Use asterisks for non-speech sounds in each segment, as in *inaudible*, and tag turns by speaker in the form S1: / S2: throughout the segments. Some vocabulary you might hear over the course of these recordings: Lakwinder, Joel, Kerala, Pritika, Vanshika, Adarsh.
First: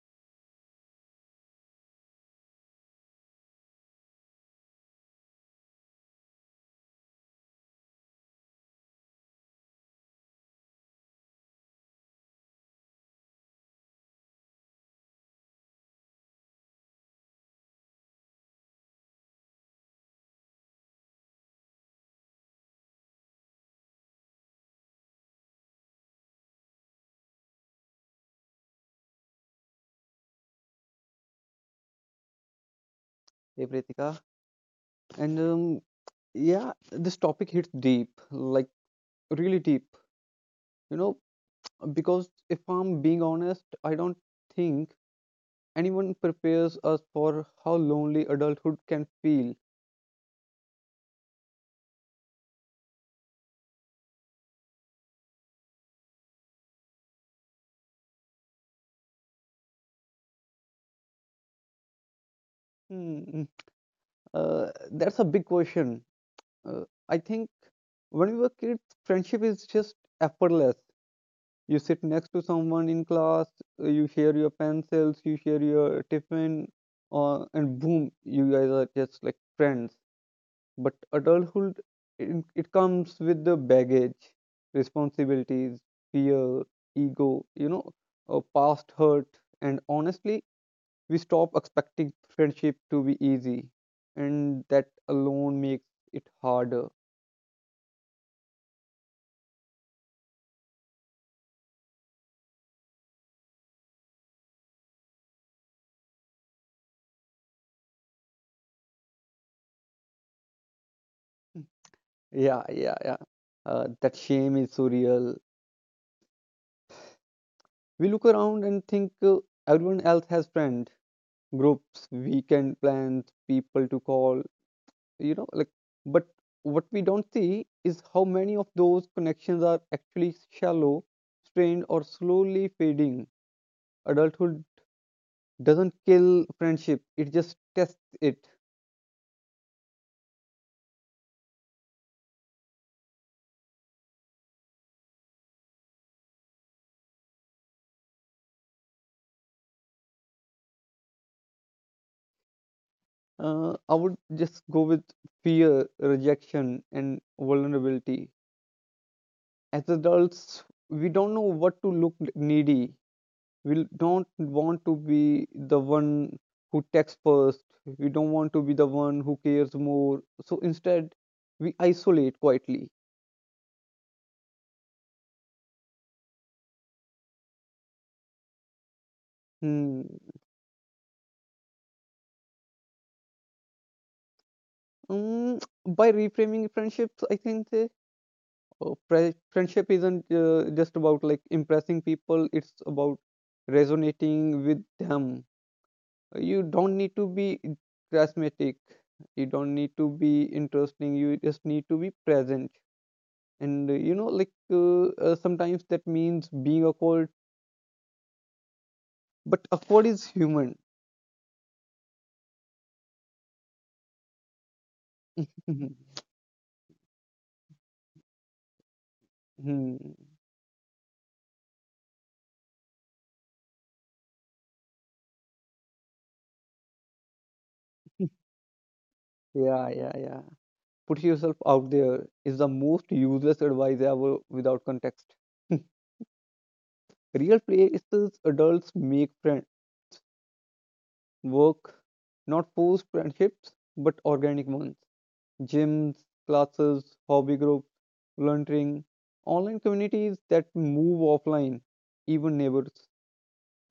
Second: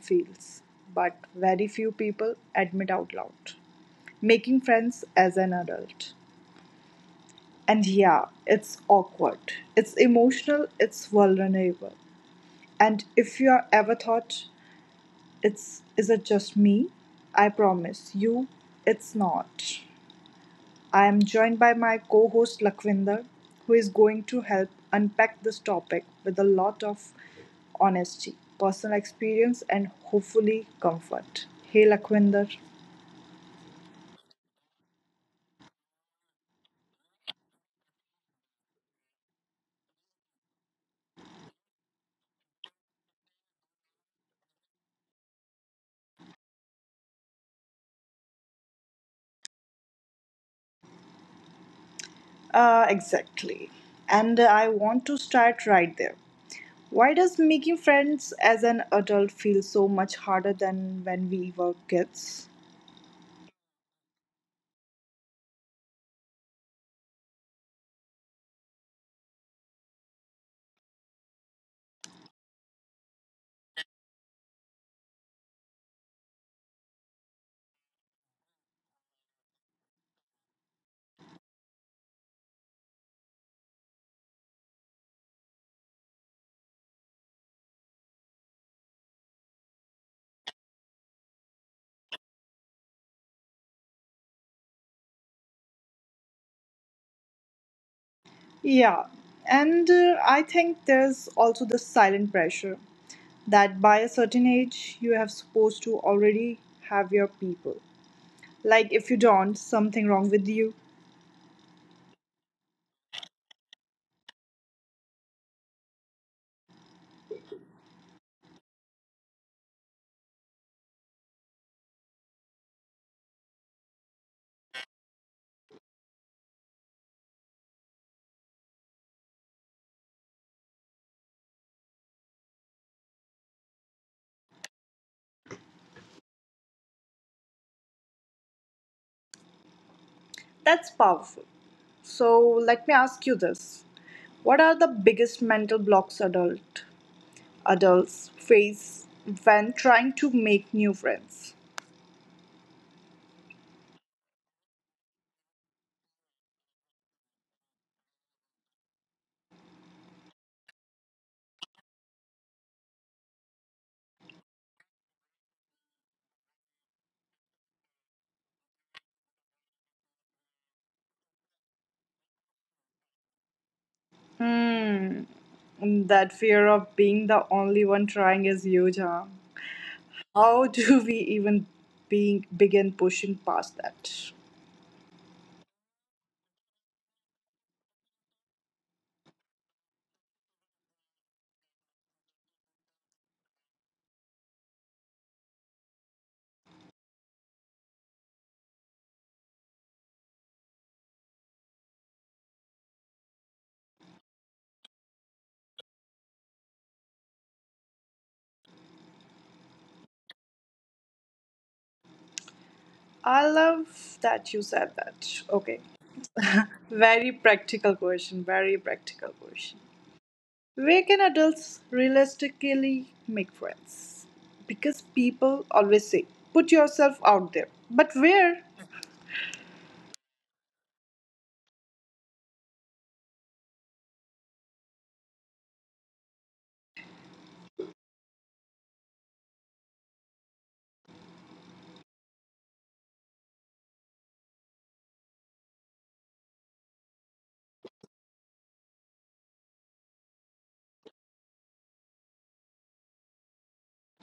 S1: feels, but very few people admit out loud, making friends as an adult. And yeah, it's awkward, it's emotional, it's vulnerable. And if you are ever thought, it's is it just me? I promise you, it's not. I am joined by my co host Lakwinder, who is going to help unpack this topic with a lot of honesty, personal experience, and hopefully comfort. Hey Lakwinder.
S2: Hey Pritika, and yeah, this topic hits deep, like really deep. You know, because if I'm being honest, I don't think anyone prepares us for how lonely adulthood can feel.
S1: Exactly. And I want to start right there. Why does making friends as an adult feel so much harder than when we were kids?
S2: Hmm. That's a big question. I think when we were kids, friendship is just effortless. You sit next to someone in class, you share your pencils, you share your tiffin, and boom, you guys are just like friends. But adulthood, it comes with the baggage, responsibilities, fear, ego, you know, past hurt. And honestly, we stop expecting friendship to be easy. And that alone makes it harder.
S1: Yeah, and I think there's also the silent pressure that by a certain age you have supposed to already have your people. Like if you don't, something wrong with you.
S2: Yeah, yeah, yeah. That shame is so real. We look around and think everyone else has friends, groups, weekend plans, people to call, you know like but what we don't see is how many of those connections are actually shallow, strained, or slowly fading. Adulthood doesn't kill friendship, it just tests it.
S1: That's powerful. So let me ask you this. What are the biggest mental blocks adults face when trying to make new friends?
S2: I would just go with fear, rejection, and vulnerability. As adults, we don't know what to look needy. We don't want to be the one who texts first. We don't want to be the one who cares more. So instead, we isolate quietly.
S1: Hmm. That fear of being the only one trying is huge, huh?
S2: Hmm.
S1: How do we even being begin pushing past that?
S2: Mm, by reframing friendships, I think friendship isn't just about like impressing people. It's about resonating with them. You don't need to be charismatic. You don't need to be interesting. You just need to be present, and sometimes that means being awkward, but awkward is human.
S1: I love that you said that. Okay.
S2: *laughs*
S1: Very practical question, very practical question.
S2: Hmm.
S1: Where can adults realistically make friends? Because people always say, put yourself out there. But where?
S2: Yeah, yeah, yeah. Put yourself out there is the most useless advice ever without context. *laughs* Real places adults make friends: work, not forced friendships but organic ones; gyms, classes, hobby groups, volunteering, online communities that move offline, even neighbors.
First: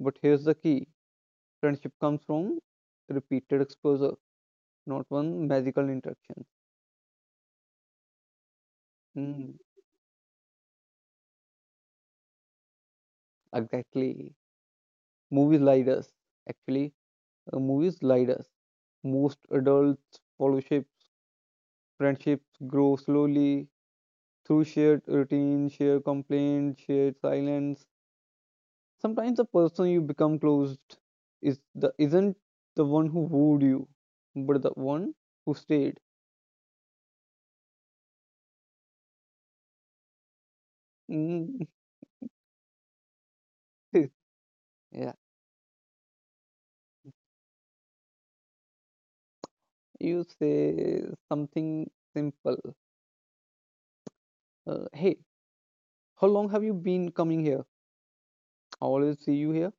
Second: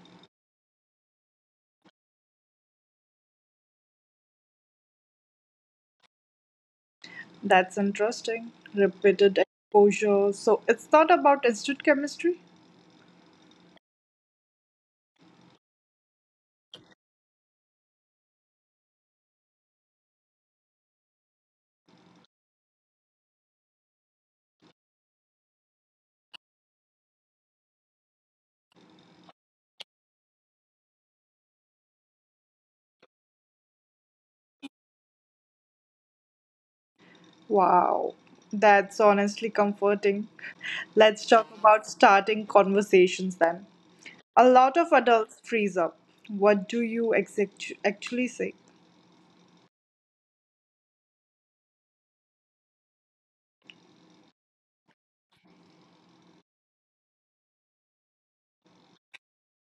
S2: But here's the key: friendship comes from repeated exposure, not one magical interaction.
S1: That's interesting. Repeated
S2: Mm,
S1: exposure. So it's not about instant chemistry?
S2: exactly. Movies lied us. Actually, movies lied us. Most adults, fellowships, friendships grow slowly through shared routine, shared complaint, shared silence. Sometimes the person you become closed is the isn't the one who wooed you, but the one who stayed.
S1: Wow. That's honestly comforting. Let's talk
S2: Mm.
S1: about starting conversations then.
S2: *laughs*
S1: A lot
S2: Yeah,
S1: of adults freeze up. What do you actually say?
S2: you say something simple. Hey, how long have you been coming here? I always see you here.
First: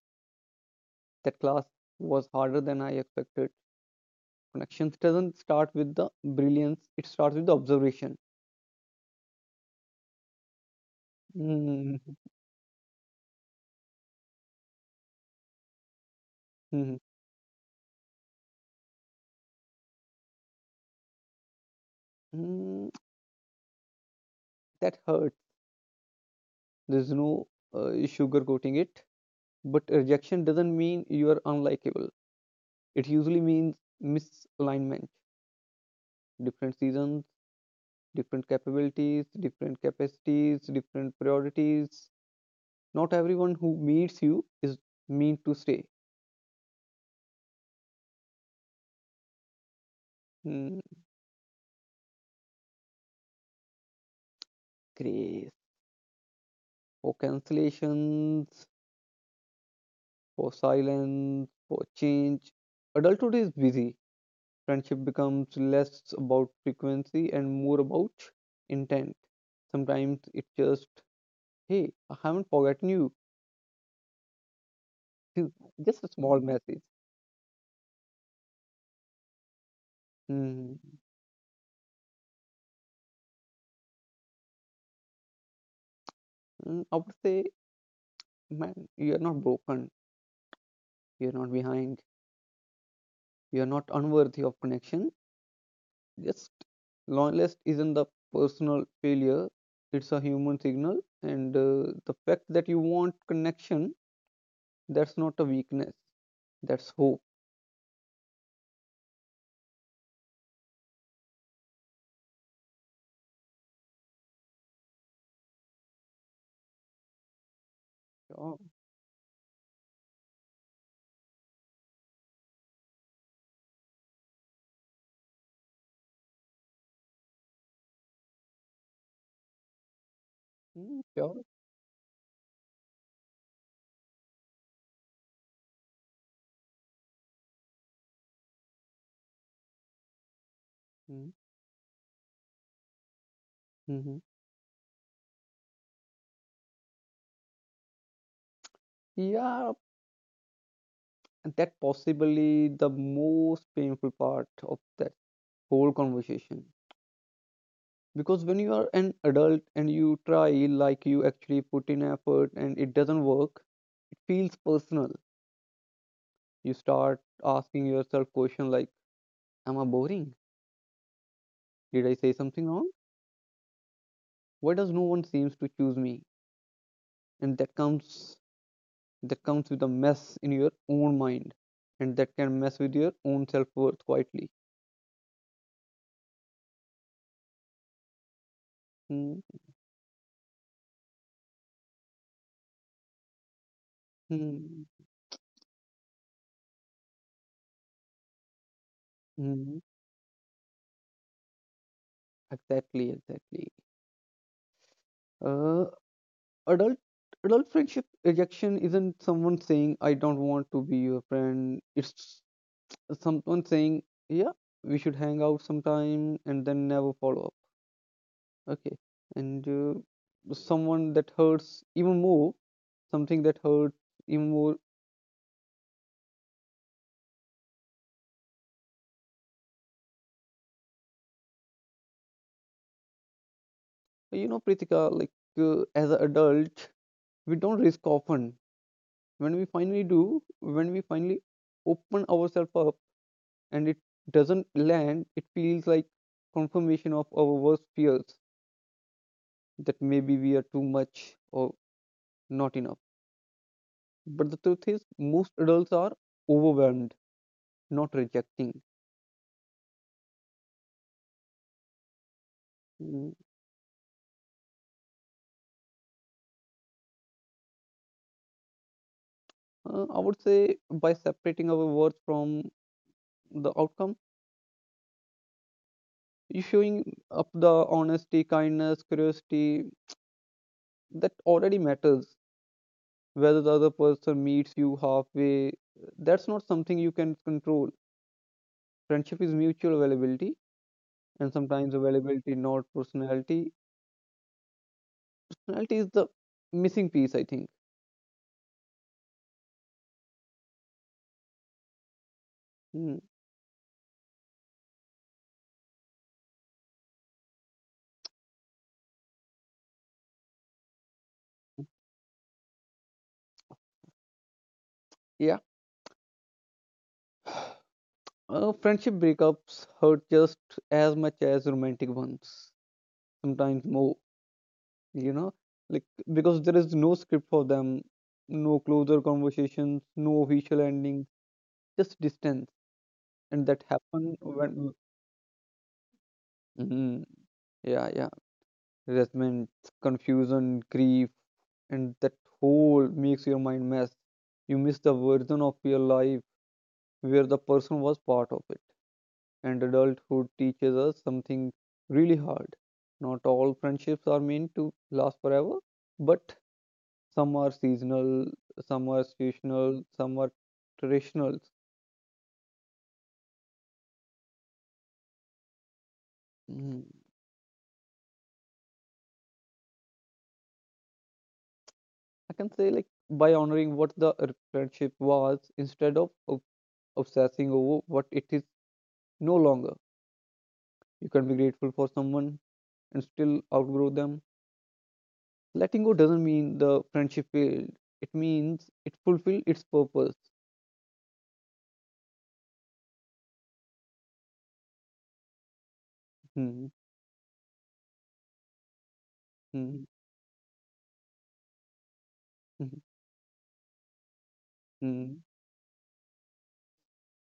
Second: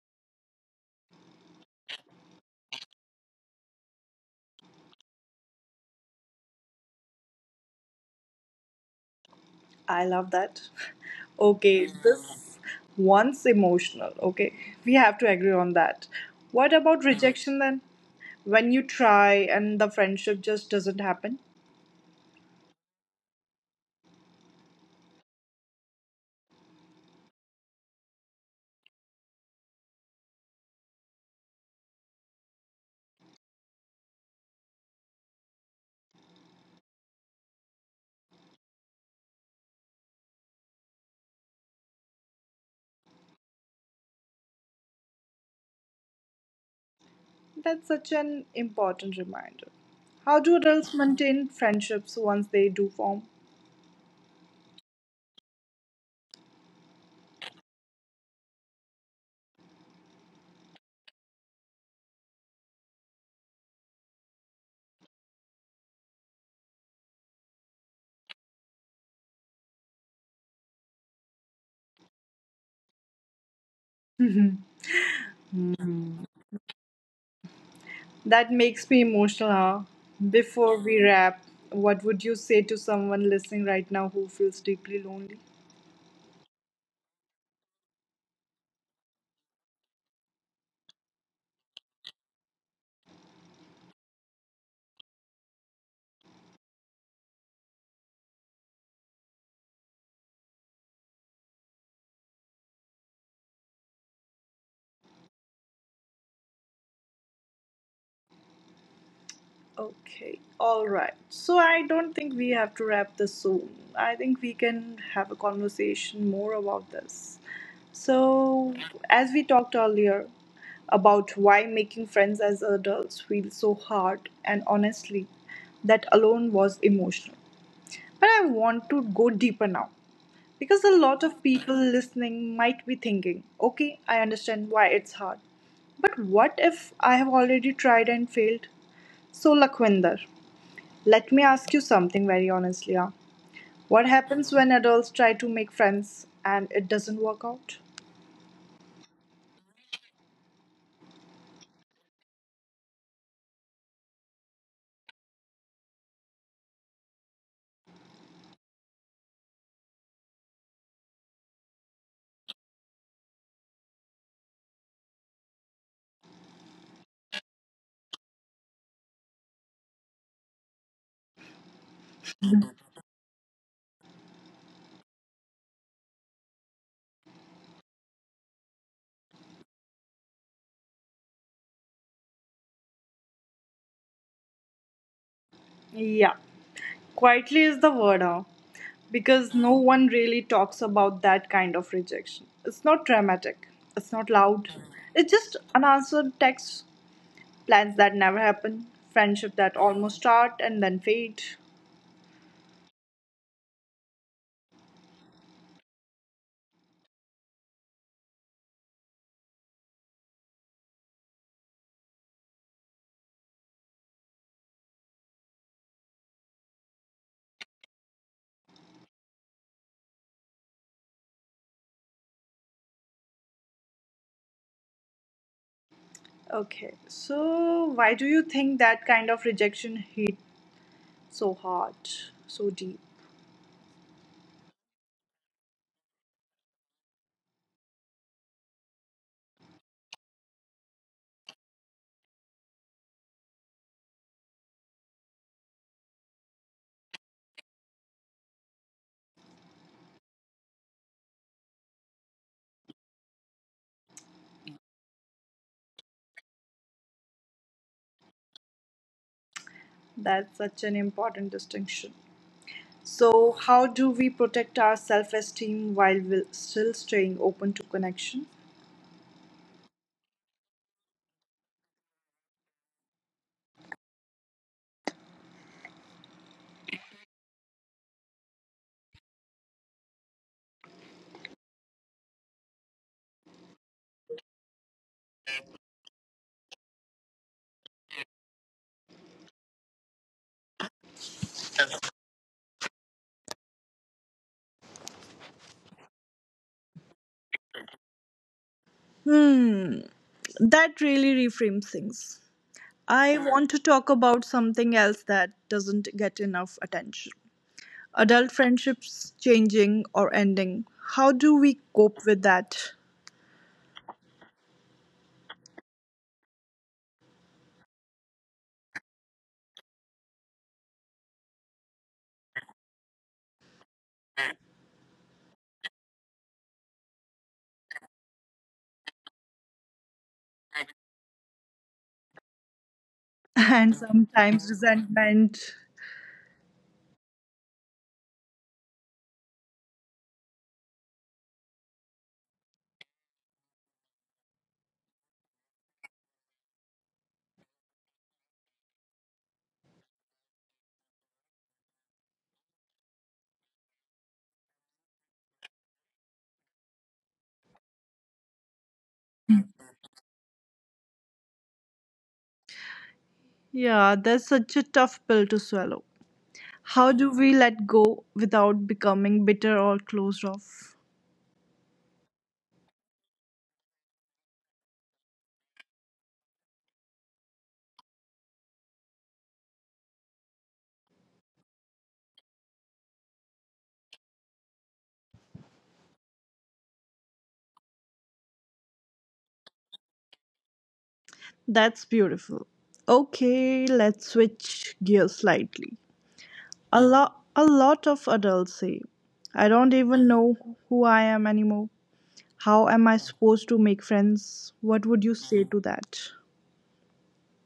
S2: That class was harder than I expected. Connections doesn't start with the brilliance, it starts with the observation.
S1: I love that. *laughs* Okay,
S2: Mm,
S1: this one's emotional. Okay, we have to agree on that. What about
S2: mm,
S1: rejection then? When you try and the friendship just doesn't happen?
S2: mm, that hurts. There's no sugarcoating it. But rejection doesn't mean you are unlikable, it usually means misalignment. Different seasons, different capabilities, different capacities, different priorities. Not everyone who meets you is mean to stay.
S1: That's such an important reminder. How do
S2: Mm.
S1: adults maintain friendships once they do form?
S2: Grace for cancellations, for silence, for change. Adulthood is busy. Friendship becomes less about frequency and more about intent. Sometimes it's just, hey, I haven't forgotten you.
S1: Mhm.
S2: It's just a small message.
S1: That makes me emotional. Huh? Before we
S2: Mm.
S1: wrap, what would you say to someone listening right now who feels deeply lonely?
S2: Mm, I would say, man, you're not broken. You're not behind. You're not unworthy of connection. Just loneliness isn't the personal failure; it's a human signal. And the fact that you want connection, that's not a weakness. That's hope.
S1: Okay, all right. So I don't think we have to wrap this soon. I think we can have a conversation more about this.
S2: Sure.
S1: So, as we talked earlier about why making friends as adults feels so hard, and honestly, that alone was emotional. But I want to go deeper now because a
S2: Mm,
S1: lot of
S2: sure.
S1: people listening might be thinking, okay, I understand why it's hard. But what if I have already tried and failed? So, Lakhwinder. Let
S2: Mm,
S1: me ask you something very honestly. Huh? What
S2: mhm.
S1: happens when adults try to make friends and it doesn't work out?
S2: Yeah, and that possibly the most painful part of that whole conversation. Because when you are an adult and you try, like you actually put in effort and it doesn't work, it feels personal. You start asking yourself question like, "Am I boring? Did I say something wrong? Why does no one seems to choose me?" And that comes with a mess in your own mind, and that can mess with your own self worth quietly.
S1: Yeah, quietly is the word, huh?
S2: Hmm,
S1: Because no one really talks about that kind of rejection. It's not dramatic, it's not loud,
S2: hmm,
S1: it's just unanswered texts, plans that never happen, friendship that
S2: hmm.
S1: almost start and then fade.
S2: Exactly, exactly. Uh, adult adult friendship rejection isn't someone saying I don't want to be your friend. It's someone saying, yeah, we should hang out sometime, and then never follow up. Okay. And someone that hurts even more, something that hurts even more.
S1: Okay, so why do you think that kind of rejection hit so hard, so deep?
S2: You know, Pritika, like as an adult, we don't risk often. When we finally do, when we finally open ourselves up and it doesn't land, it feels like confirmation of our worst fears, that maybe we are too much or not enough. But the truth is, most adults are overwhelmed, not rejecting.
S1: That's such an important distinction.
S2: Mm.
S1: So, how do we protect our self esteem while still staying open to connection?
S2: I would say by separating our worth from the outcome. You showing up the honesty, kindness, curiosity, that already matters. Whether the other person meets you halfway, that's not something you can control. Friendship is mutual availability, and sometimes availability, not personality. Personality is the missing piece, I think.
S1: Hmm, that really reframes things.
S2: Hmm.
S1: I want to talk about something else that doesn't get enough attention. Adult friendships changing or ending. How do we cope with that?
S2: Yeah. Friendship breakups hurt just as much as romantic ones, sometimes more, you know, like, because there is no script for them, no closer conversations, no official ending, just distance.
S1: *laughs*
S2: And that
S1: And
S2: happen
S1: sometimes
S2: when
S1: resentment.
S2: Mhm. yeah, yeah, resentment, confusion, grief, and that whole makes your mind mess. You miss the version of your life where the person was part of it. And adulthood teaches us something really hard: not all friendships are meant to last forever. But some are seasonal, some are situational, some are traditional.
S1: Yeah, that's such a tough pill to swallow. How
S2: Mm,
S1: do we let go without becoming bitter or closed off?
S2: I can say like by honoring what the friendship was instead of obsessing over what it is no longer. You can be grateful for someone and still outgrow them. Letting go doesn't mean the friendship failed. It means it fulfilled its purpose.
S1: That's beautiful. Okay, let's switch gears slightly.
S2: Hmm,
S1: A lot of adults say, I don't
S2: hmm,
S1: even know who I am anymore. How am
S2: hmm,
S1: I supposed to make friends? What would you
S2: hmm.
S1: say to that?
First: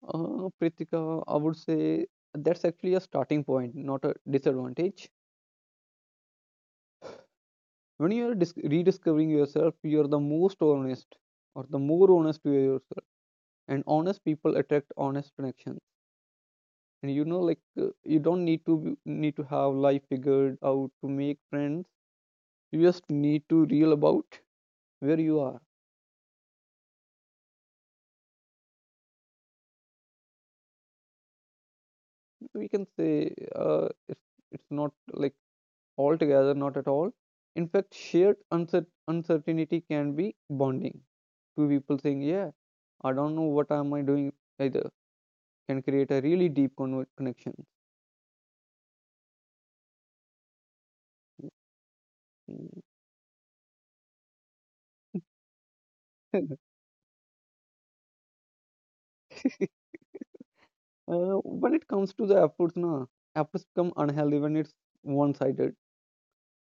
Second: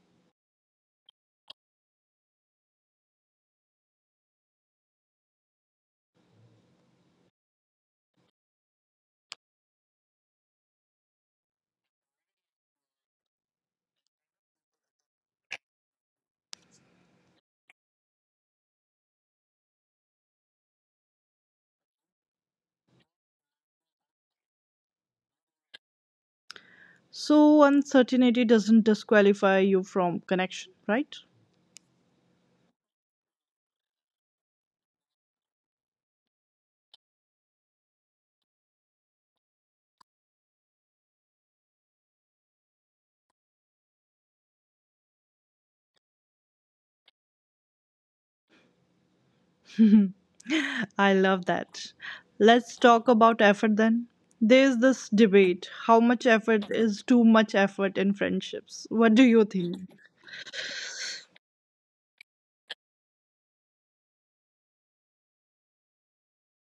S2: Pritika, I would say that's actually a starting point, not a disadvantage. When you are rediscovering yourself, you are the most honest, or the more honest to yourself. And honest people attract honest connections. And you don't need to have life figured out to make friends. You just need to real about where you are.
S1: So uncertainty doesn't disqualify you from connection, right?
S2: We can say it's not like altogether, not at all. In fact, shared uncertainty can be bonding. Two people saying yeah, I don't know what am I doing either, can create a really deep connection.
S1: *laughs* I love that. Let's
S2: *laughs*
S1: talk about effort then. There's this debate how much
S2: uh,
S1: effort is too much effort in friendships. What do you think?
S2: when it comes to the efforts, na, efforts become unhealthy when it's one-sided.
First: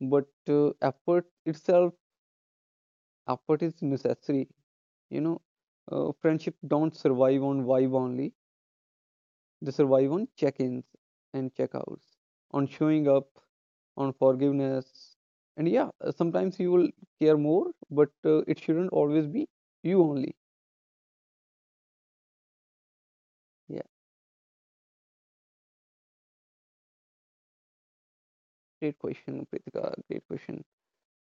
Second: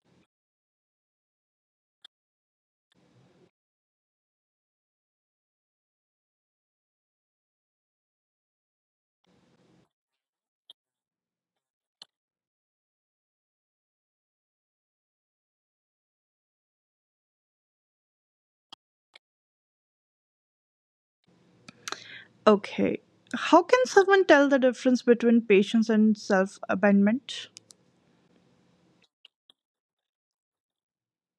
S2: But effort is necessary. You know, friendship don't survive on vibe only. They survive on check-ins and check-outs, on showing up, on forgiveness. And yeah, sometimes you will care more, but it shouldn't always be you only.
S1: Okay. How can
S2: Yeah,
S1: someone tell the difference between patience and self abandonment?
S2: great question, Pritika. Great question.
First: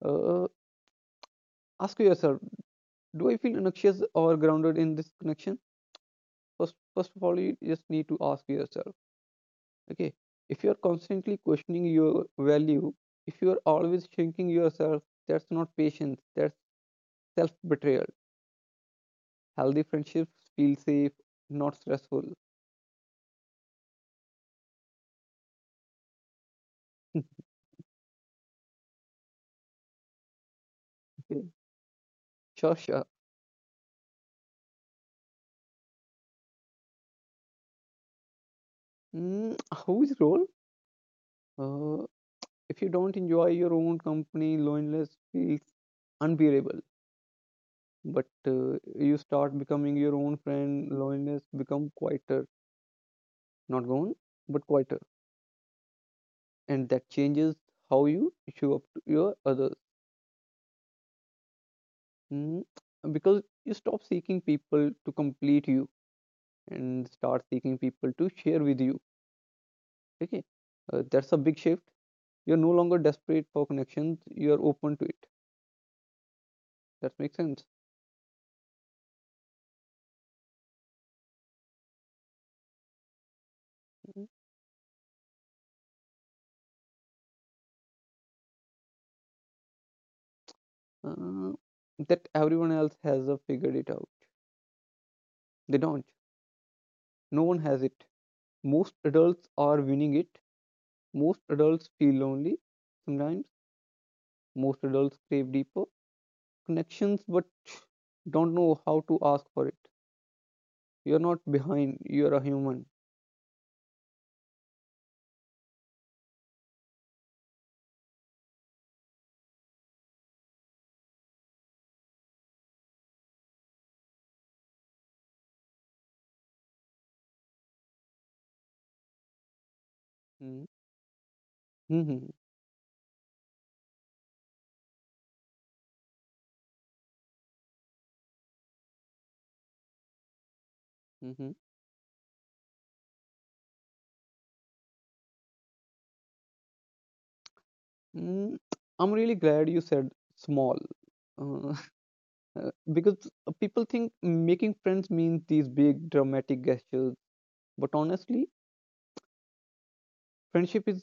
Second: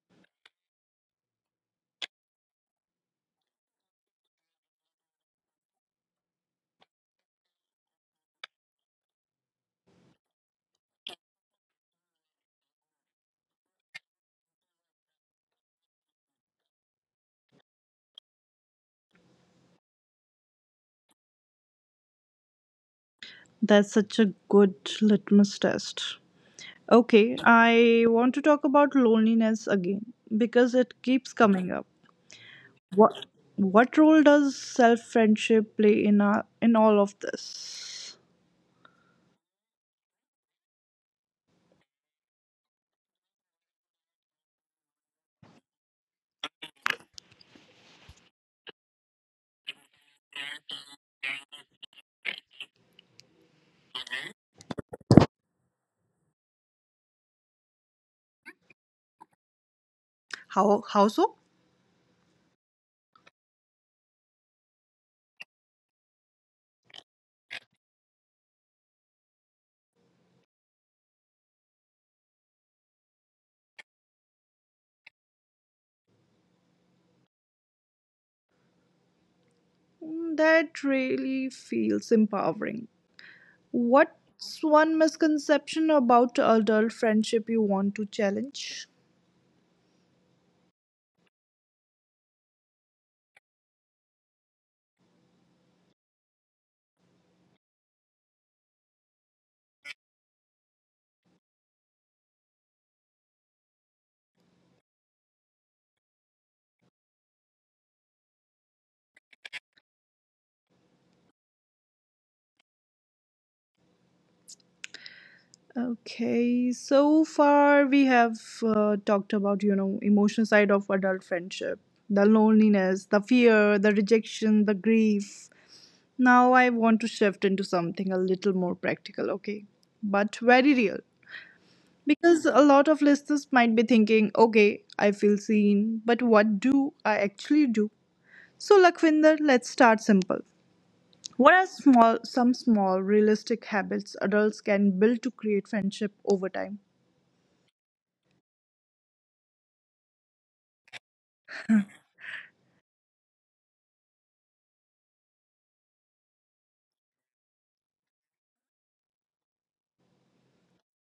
S2: Uh, Ask yourself, do I feel anxious or grounded in this connection? First of all you just need to ask yourself, okay, if you're constantly questioning your value, if you're always shrinking yourself, that's not patience, that's self betrayal. Healthy friendships feel safe, not stressful.
S1: That's such a good litmus test.
S2: *laughs*
S1: Okay, I want to talk about loneliness again because it keeps coming up.
S2: Sure, sure.
S1: What what role does self friendship play in our, in all of this?
S2: Mm, whose role. uh, if you don't enjoy your own company, loneliness feels unbearable. But you start becoming your own friend, loneliness become quieter. Not gone, but quieter. And that changes how you show up to your others.
S1: How so?
S2: Mm, because you stop seeking people to complete you and start seeking people to share with you. Okay. That's a big shift. You're no longer desperate for connections, you're open to it. That makes sense.
S1: Mm, that really feels empowering.
S2: Mhm.
S1: What's one misconception about adult friendship you want to challenge?
S2: uh, that everyone else has figured it out. They don't. No one has it. Most adults are winning it. Most adults feel lonely. Sometimes most adults crave deeper connections but don't know how to ask for it. You're not behind, you're a human.
S1: Okay, so far we have talked about, you know, emotional side of adult friendship, the loneliness, the fear, the rejection, the grief. Now I want to shift into something a little more practical, okay? But
S2: Mm.
S1: very real.
S2: Mhm.
S1: Because a lot of listeners might be thinking, okay, I feel seen, but what do I actually do? So, Lakwinder, let's start simple. What
S2: Mhm.
S1: are small some small realistic habits adults can build to create friendship over time?
S2: Mm. I'm really glad you said small. Uh, *laughs* because people think making friends means these big dramatic gestures, but honestly, friendship is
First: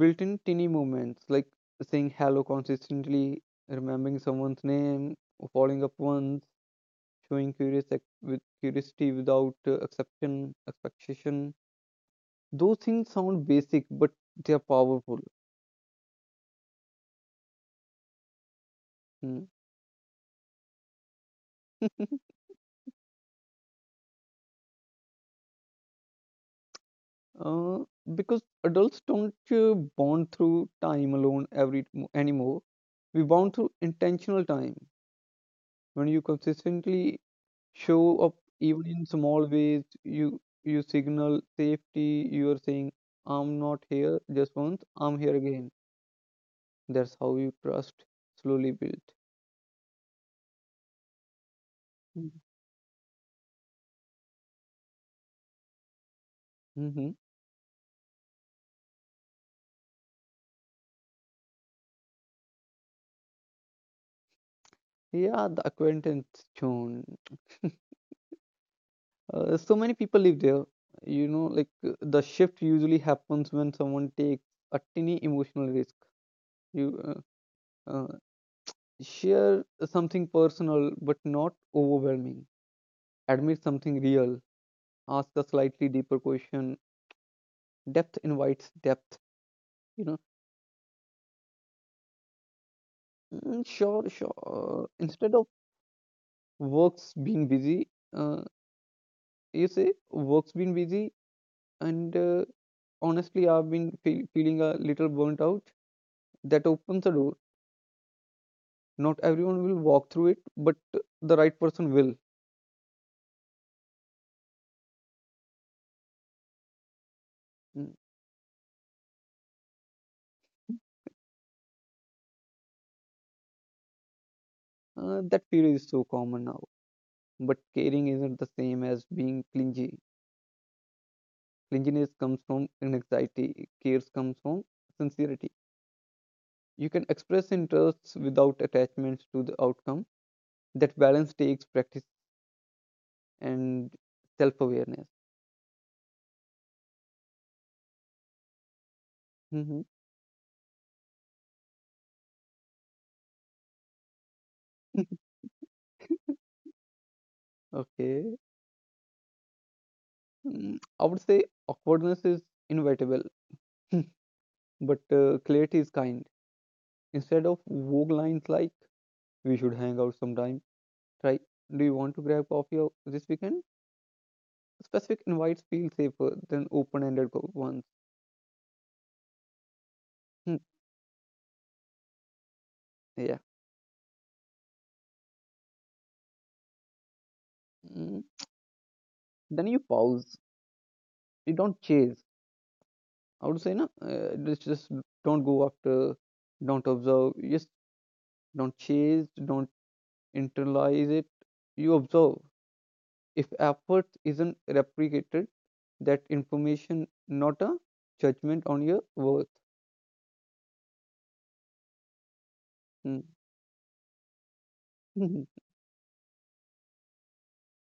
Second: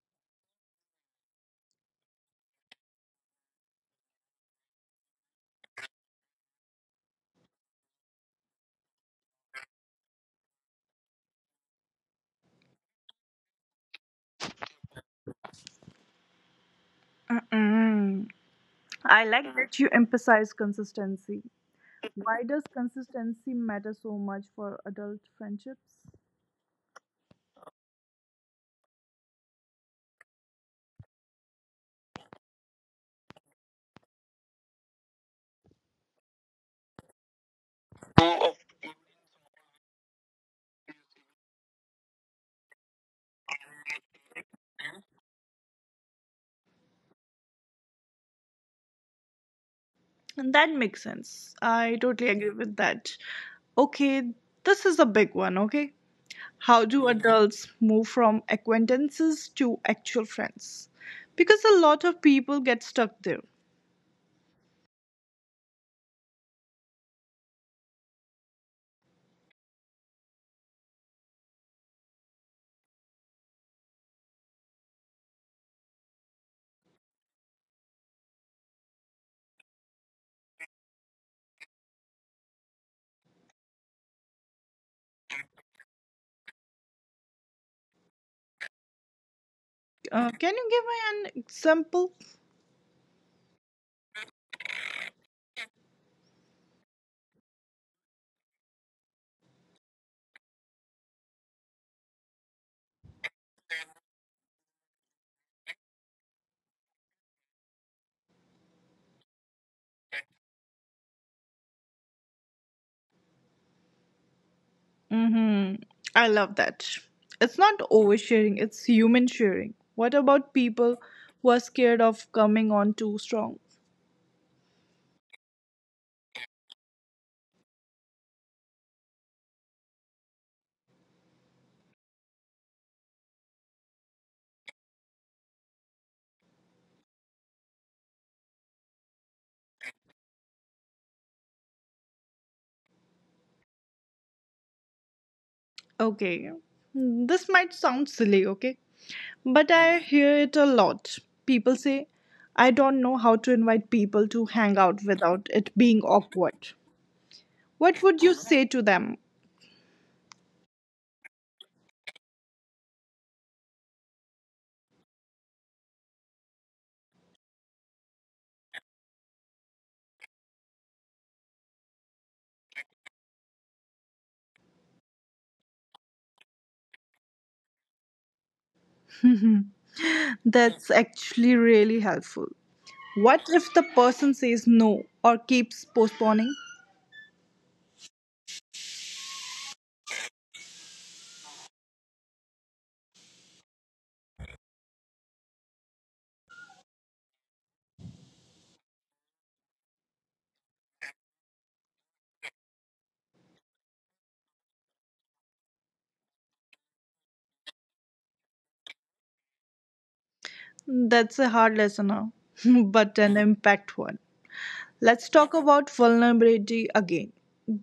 S2: built in tiny moments like saying hello consistently, remembering someone's name, or following up once, showing with curiosity without expectation. Those things sound basic, but they are powerful. Mm.
S1: That you emphasize consistency.
S2: *laughs*
S1: Why does consistency matter so much for adult friendships?
S2: Uh, because adults don't bond through time alone every mo- anymore. We bond through intentional time. When you consistently show up, even in small ways, you signal safety. You are saying, "I'm not here just once. I'm here again." That's how you trust slowly built.
S1: And that makes sense. I totally
S2: Hmm.
S1: agree with that. Okay, this is a big one, okay? How do
S2: Mm-hmm.
S1: adults move from acquaintances to actual friends? Because a lot of people get stuck there.
S2: Yeah, the acquaintance zone. So many people live there. You know, like the shift usually happens when someone takes a tiny emotional risk. You uh, uh, share something personal but not overwhelming. Admit something real. Ask a slightly deeper question. Depth invites depth. You know.
S1: Can you give me an example?
S2: Mm, sure, sure. Instead of works being busy, uh, you say works being busy and honestly, I've been feeling a little burnt out. That opens a door. Not everyone will walk through it, but the right person will.
S1: Mm-hmm. I love that. It's not
S2: Mm.
S1: oversharing, it's human sharing. What about people who are scared of coming on too strong?
S2: That fear is so common now. But caring isn't the same as being clingy. Clinginess comes from anxiety, cares comes from sincerity. You can express interests without attachments to the outcome. That balance takes practice and self awareness.
S1: Okay, this might sound silly, okay? But
S2: Mhm.
S1: I hear it a lot. People say, I don't know how to invite people to hang out
S2: *laughs*
S1: without it being awkward. What would
S2: Okay.
S1: you say to them?
S2: Mm, I would say awkwardness is inevitable. *laughs* But clarity is kind. Instead of vague lines like "we should hang out sometime," try "do you want to grab coffee this weekend?" Specific invites feel safer than open-ended ones.
S1: *laughs*
S2: Hmm,
S1: That's actually really helpful.
S2: yeah.
S1: What if the person says no or keeps postponing?
S2: Mm. Then you pause. You don't chase. I would say no. Just don't go after. Don't observe. Just don't chase. Don't internalize it. You observe. If effort isn't replicated, that information not a judgment on your worth.
S1: That's a hard lesson, huh? *laughs*
S2: Mm,
S1: but an impact one. Let's
S2: mhm,
S1: talk about vulnerability again,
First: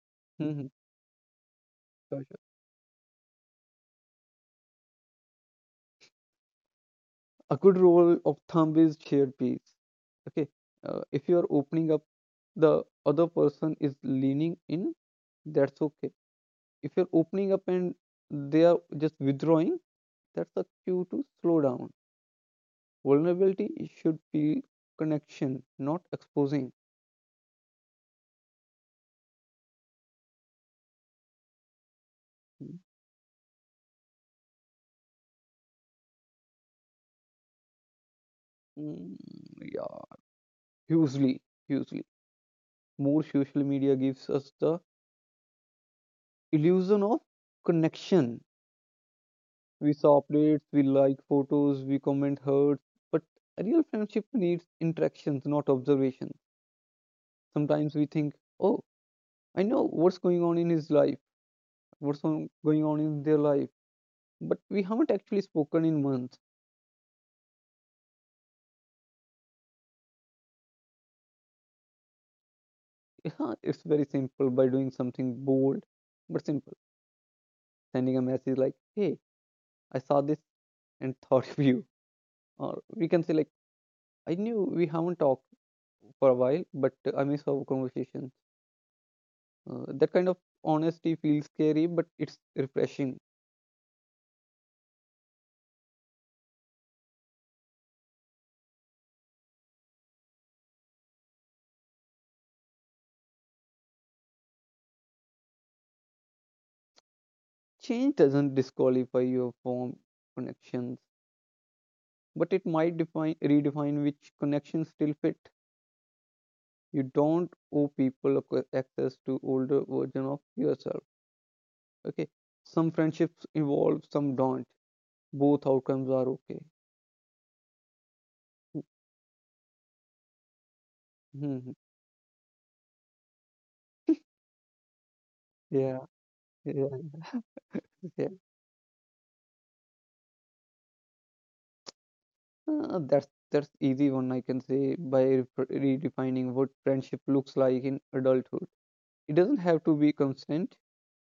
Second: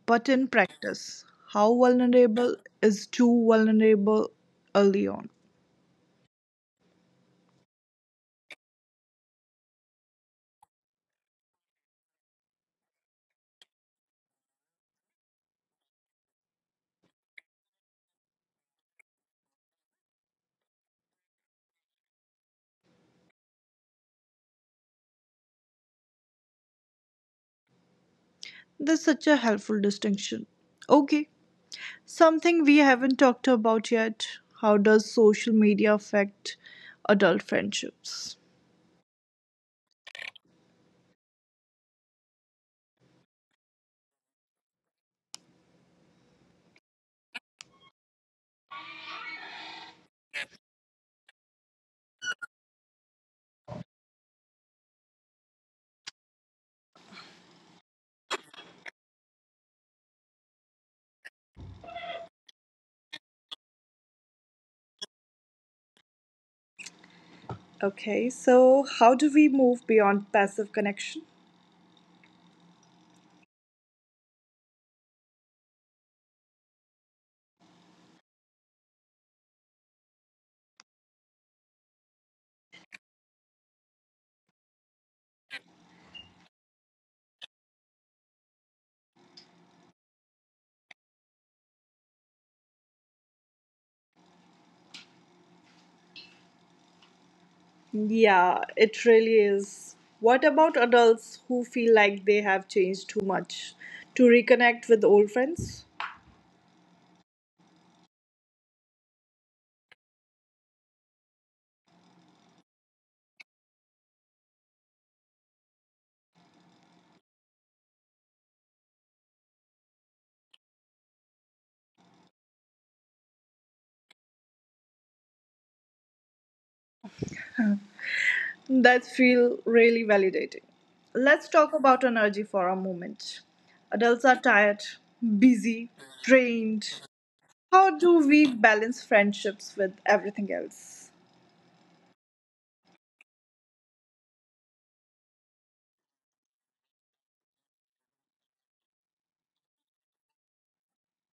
S1: but in
S2: mhm.
S1: practice. How
S2: Sure, sure.
S1: vulnerable is too vulnerable early on?
S2: A good rule of thumb is shared peace. Okay, if you are opening up, the other person is leaning in. That's okay. If you're opening up and they are just withdrawing, that's a cue to slow down. Vulnerability should be connection, not exposing.
S1: That's such a helpful distinction. Okay, something we haven't talked about yet. How does social media affect adult friendships?
S2: Mm, yeah, hugely, hugely. More social media gives us the illusion of connection. We saw updates, we like photos, we comment hurts, but a real friendship needs interactions, not observation. Sometimes we think, oh, I know what's going on in his life, what's on, going on in their life, but we haven't actually spoken in months.
S1: Okay, so how do we move beyond passive connection?
S2: Yeah, it's very simple by doing something bold but simple. Sending a message like, hey, I saw this and *laughs* thought of you. Or we can say, like, I knew we haven't talked for a while, but I miss our conversation. That kind of honesty feels scary, but it's refreshing.
S1: Yeah, it really is. What about adults who feel like they have changed too much to reconnect with old friends?
S2: Change doesn't disqualify your form connections, but it might define redefine which connections still fit. You don't owe people access to older version of yourself. Okay, some friendships evolve, some don't. Both outcomes are okay.
S1: That feel really validating. Let's
S2: Hmm.
S1: talk about energy for a moment. Adults are tired, busy,
S2: Yeah, yeah,
S1: drained. How
S2: yeah.
S1: do we balance friendships with everything else?
S2: That's easy one I can say by redefining what friendship looks like in adulthood. It doesn't have to be constant.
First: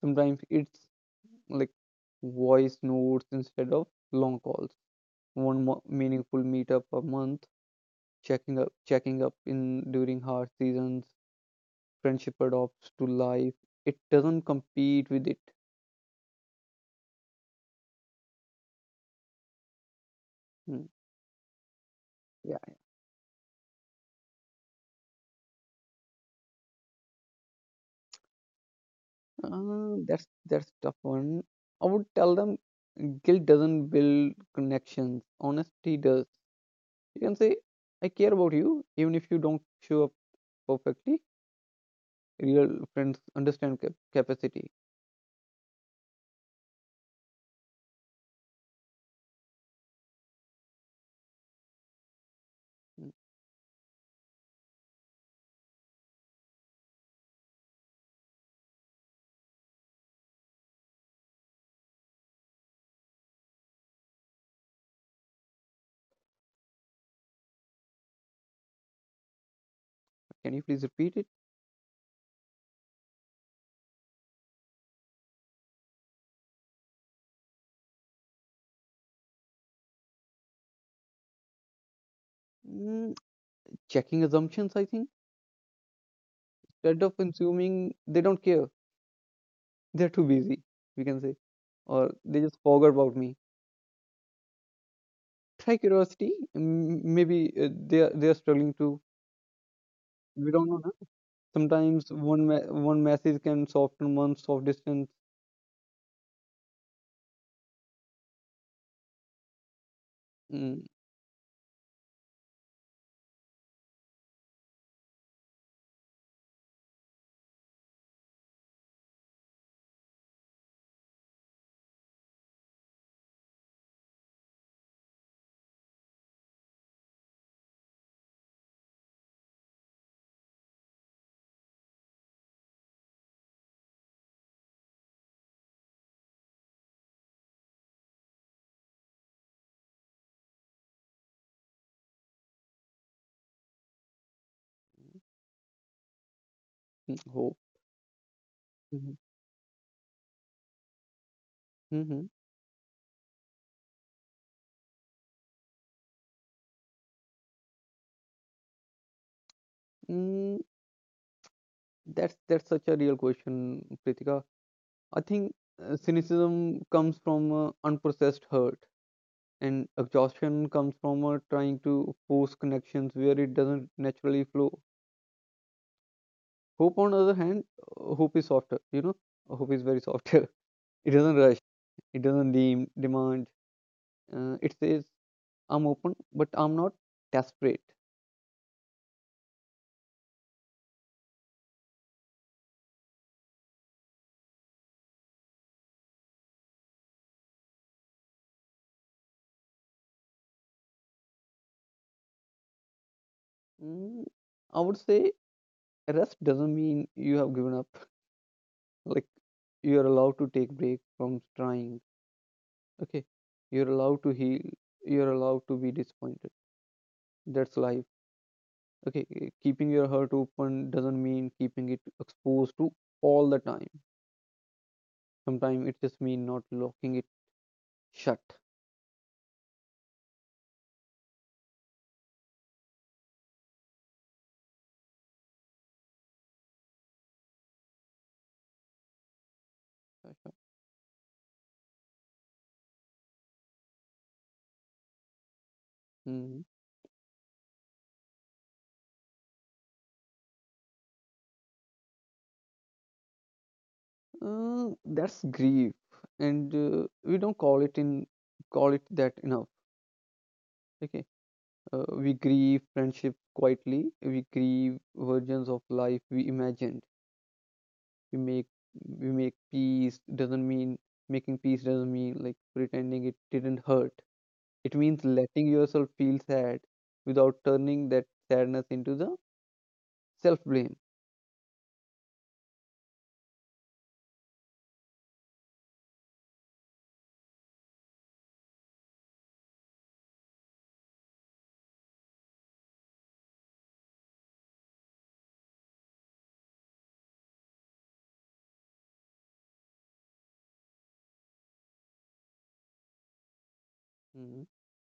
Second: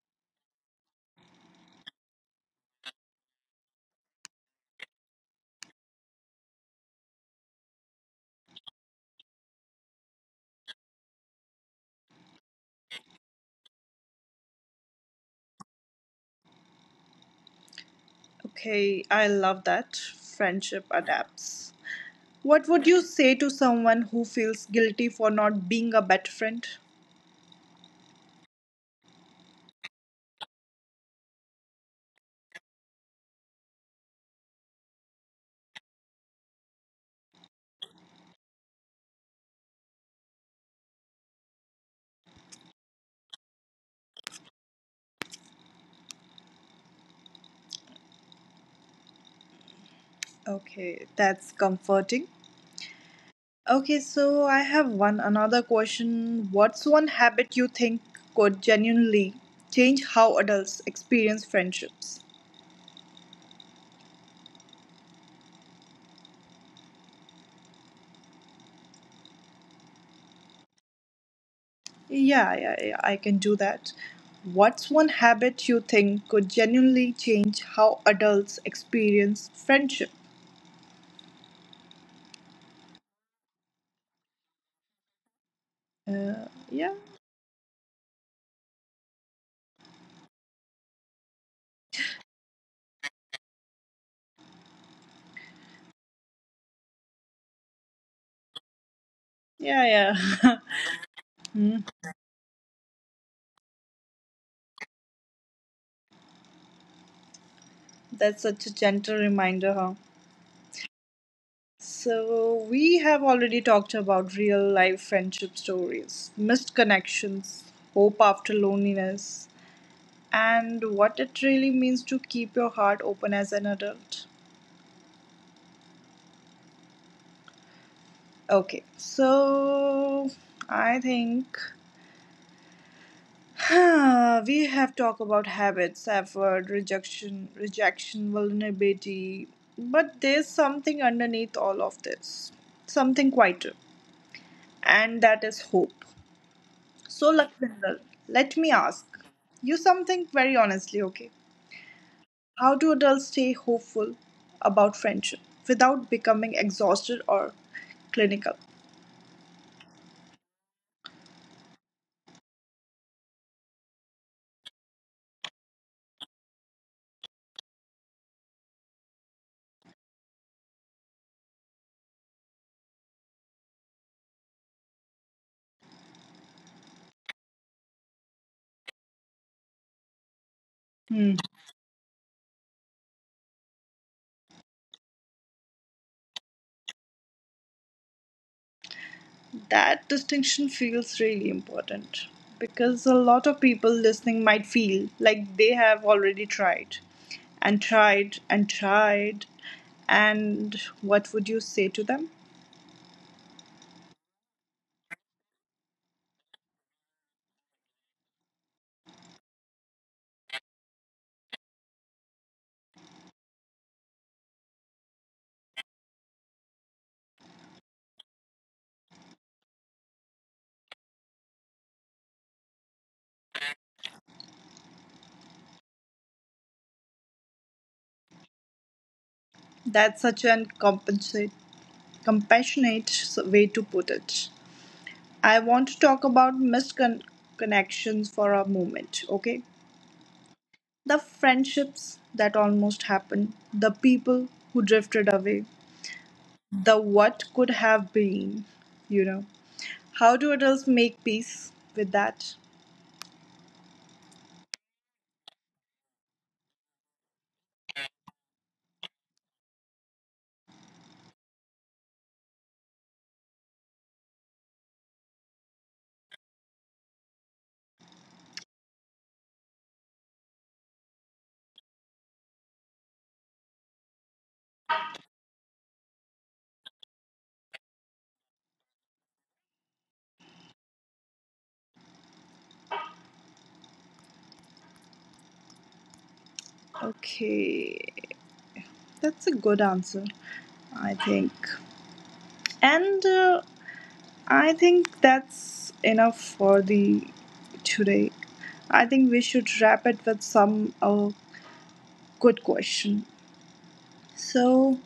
S2: Sometimes it's like voice notes instead of long calls, one meaningful meetup a month, checking up in during hard seasons. Friendship adopts to life, it doesn't compete with it.
S1: Okay, I love that.
S2: Hmm,
S1: Friendship adapts.
S2: yeah.
S1: What would you say to someone who feels guilty for not being a better friend?
S2: That's tough one. I would tell them guilt doesn't build connections, honesty does. You can say, I care about you even if you don't show up perfectly. Real friends understand capacity.
S1: Okay, that's comforting.
S2: Mm.
S1: Okay, so I have one another question. What's one habit you think could genuinely change how adults experience friendships?
S2: Can you please repeat it?
S1: Yeah, yeah, yeah, I can do that. What's one habit you think could genuinely change how adults experience friendship?
S2: Mm, checking assumptions, I think.
S1: Uh, yeah,
S2: Instead of consuming, they don't care. *laughs* They're too busy, we can say. Or they just forgot about me. Try curiosity. Maybe they're struggling too.
S1: yeah,
S2: We
S1: yeah.
S2: don't know, na?
S1: *laughs* Hmm,
S2: Sometimes one message can soften months of distance.
S1: that's such a gentle reminder, huh?
S2: Mm,
S1: So, we have already talked about real life friendship stories, missed connections, hope after loneliness, and what it really means to keep your heart open as an adult. Okay, so I think *sighs* we have talked about habits, effort, rejection, vulnerability, but there's something underneath all of this, something quieter, and that is hope.
S2: mm,
S1: So,
S2: hope.
S1: Lakwinder, let me ask
S2: Mm-hmm.
S1: you something very honestly, okay?
S2: Mm-hmm.
S1: How do adults stay hopeful about friendship without becoming exhausted or clinical?
S2: Mm, that's such a real question, Pritika. I think cynicism comes from unprocessed hurt, and exhaustion comes from trying to force connections where it doesn't naturally flow. Hope, on the other hand, hope is softer. You know, hope is very softer. *laughs* It doesn't
S1: Hmm.
S2: rush. It doesn't demand. It says, "I'm open, but I'm not desperate."
S1: That distinction feels really important because a lot of people listening might feel like they have already tried and tried. And what would you say to them?
S2: Mm, I would say rest doesn't mean you have given up. *laughs* Like, you are allowed to take break from trying. Okay, you're allowed to heal, you're allowed to be disappointed. That's life. Okay, keeping your heart open doesn't mean keeping it exposed to all the time. Sometimes it just means not locking it shut.
S1: That's such an compensate, Compassionate way to put it. I want to talk about misconnections for a moment, okay?
S2: Okay.
S1: The friendships that almost happened, the people who drifted away,
S2: Mm.
S1: the what could have been, you know. How do adults make peace with that?
S2: That's grief, and we don't call it that enough. Okay, we grieve friendship quietly, we grieve versions of life we imagined. we make we make peace doesn't mean making peace doesn't mean like pretending it didn't hurt. It means letting yourself feel sad without turning that sadness into the self blame.
S1: Okay, that's a good answer, I think. And I think that's enough for the today. I think we should wrap it with some good question.
S2: Hmm.
S1: So,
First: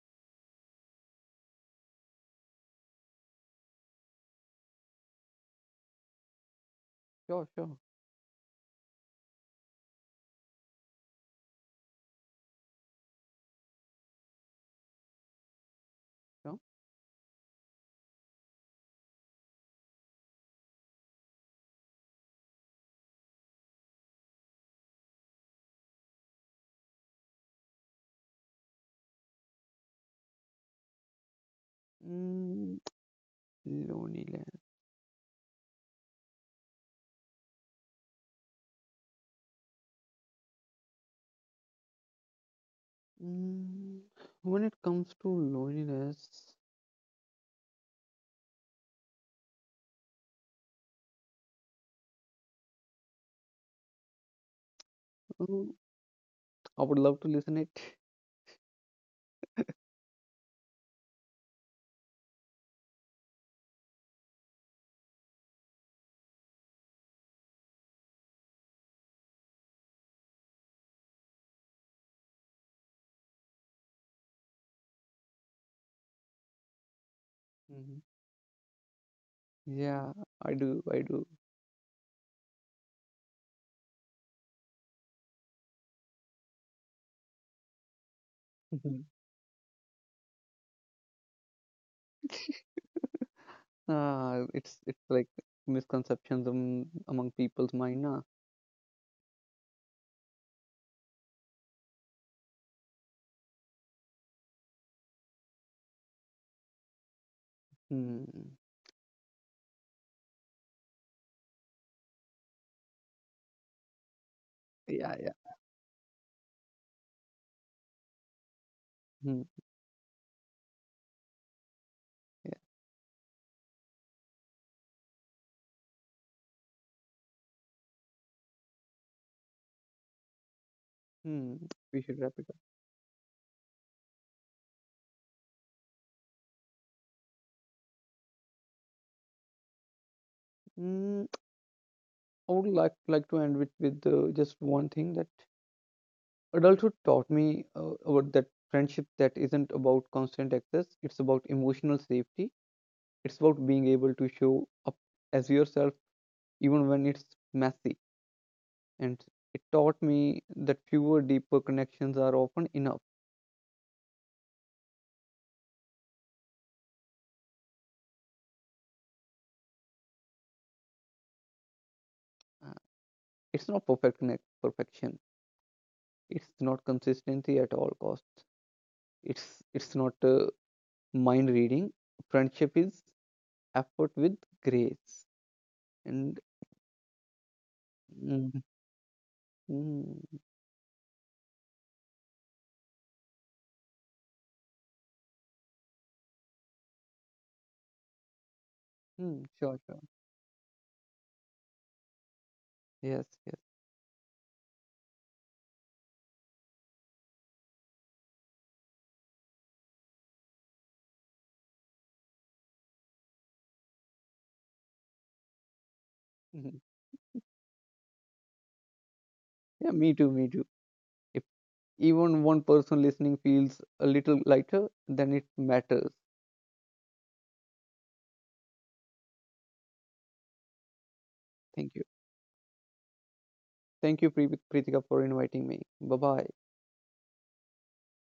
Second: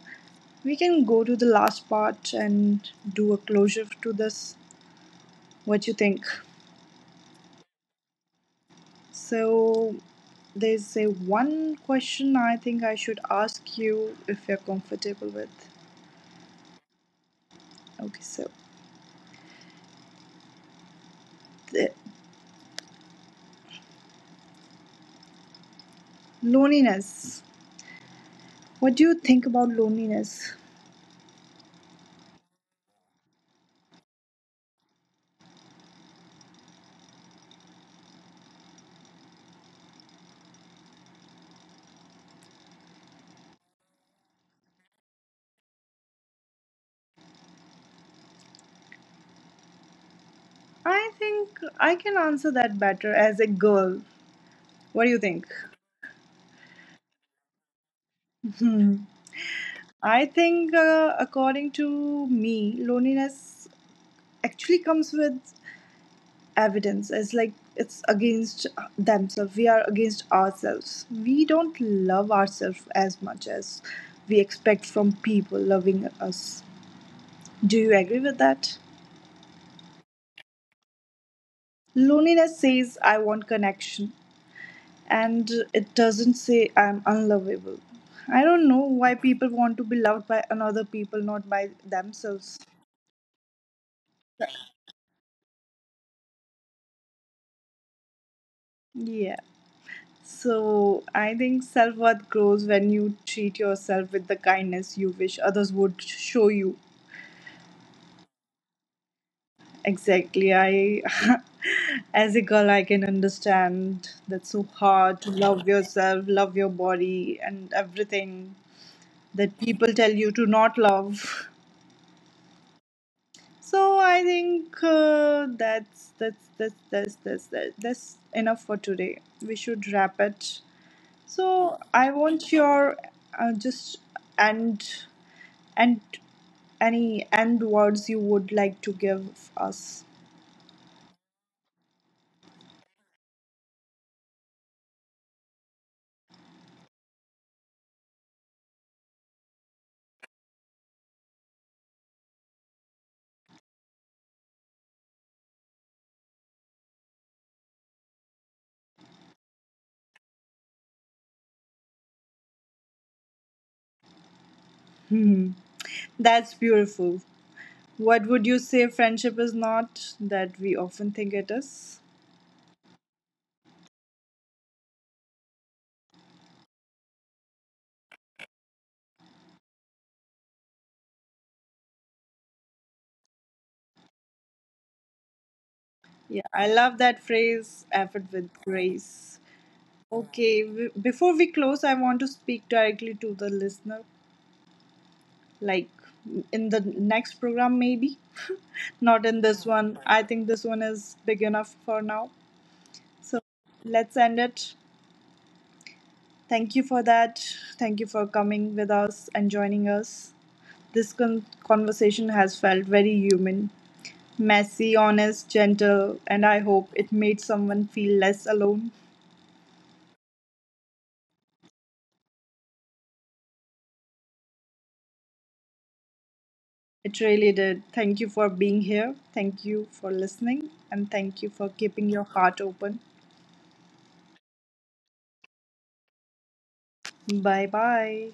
S1: we can go to the last part and do a closure to this. What you think?
S2: Sure.
S1: So there's a one question I think I should ask you if you're comfortable with.
S2: Sure.
S1: Okay, so the loneliness. What do you think about loneliness?
S2: Mm, loneliness. Mm. When it comes to loneliness,
S1: I think I can answer that better as a girl. What do you think?
S2: mm, I would love to listen it.
S1: Hmm. I think, according to me, loneliness actually comes with evidence as like it's against themselves, we are against ourselves, we don't love ourselves as much as we expect from people loving us. Do you
S2: Mhm,
S1: agree with that?
S2: yeah, I do, I do.
S1: Loneliness says I want connection, and it doesn't say I'm unlovable. I don't know
S2: Hmm.
S1: why people want to be loved by another people, not by themselves.
S2: Ah, it's like misconceptions among people's mind, na.
S1: Yeah. So I think self worth grows when you treat yourself with the kindness you wish others would show you.
S2: Hmm.
S1: Exactly. I, *laughs* as a girl, I can understand that's so
S2: Yeah,
S1: hard to
S2: yeah.
S1: love yourself, love your body, and everything
S2: Hmm.
S1: that people tell you to not love.
S2: Yeah.
S1: So I think that's enough for today. We should wrap it.
S2: Hmm.
S1: So
S2: We
S1: I
S2: should wrap it
S1: want
S2: up.
S1: your just and and any end words you would like to give us. *laughs*
S2: Mm, I would like to end with just one thing, that adulthood taught me about that friendship that isn't about constant access. It's about emotional safety. It's about being able to show up as yourself even when it's messy. And it taught me that fewer deeper connections are often enough.
S1: Hmm. That's beautiful. What would you say friendship is not that we often think it is?
S2: Uh, It's not perfection. It's not consistency at all costs. It's not mind reading. Friendship is effort with grace,
S1: Yeah,
S2: and
S1: I love that phrase, effort with
S2: mm,
S1: grace.
S2: mm,
S1: Okay, before we close, I want to speak directly to the listener, like in the next program, maybe. Not in
S2: mm,
S1: this
S2: sure,
S1: one.
S2: sure,
S1: I think this one is big enough for now.
S2: yes,
S1: So
S2: yes.
S1: let's end it. Thank you for that. Thank you for coming with us and joining us. This conversation has felt very human, messy, honest, gentle, and I
S2: Mhm,
S1: hope it made someone feel less alone.
S2: yeah, me too, me too. If even one person listening feels a little lighter, then it matters.
S1: It really did. Thank you for being here. Thank you for listening. And thank you for
S2: Thank you.
S1: keeping your heart open.
S2: Thank you, Pritika, for inviting me. Bye bye.
S1: Bye bye.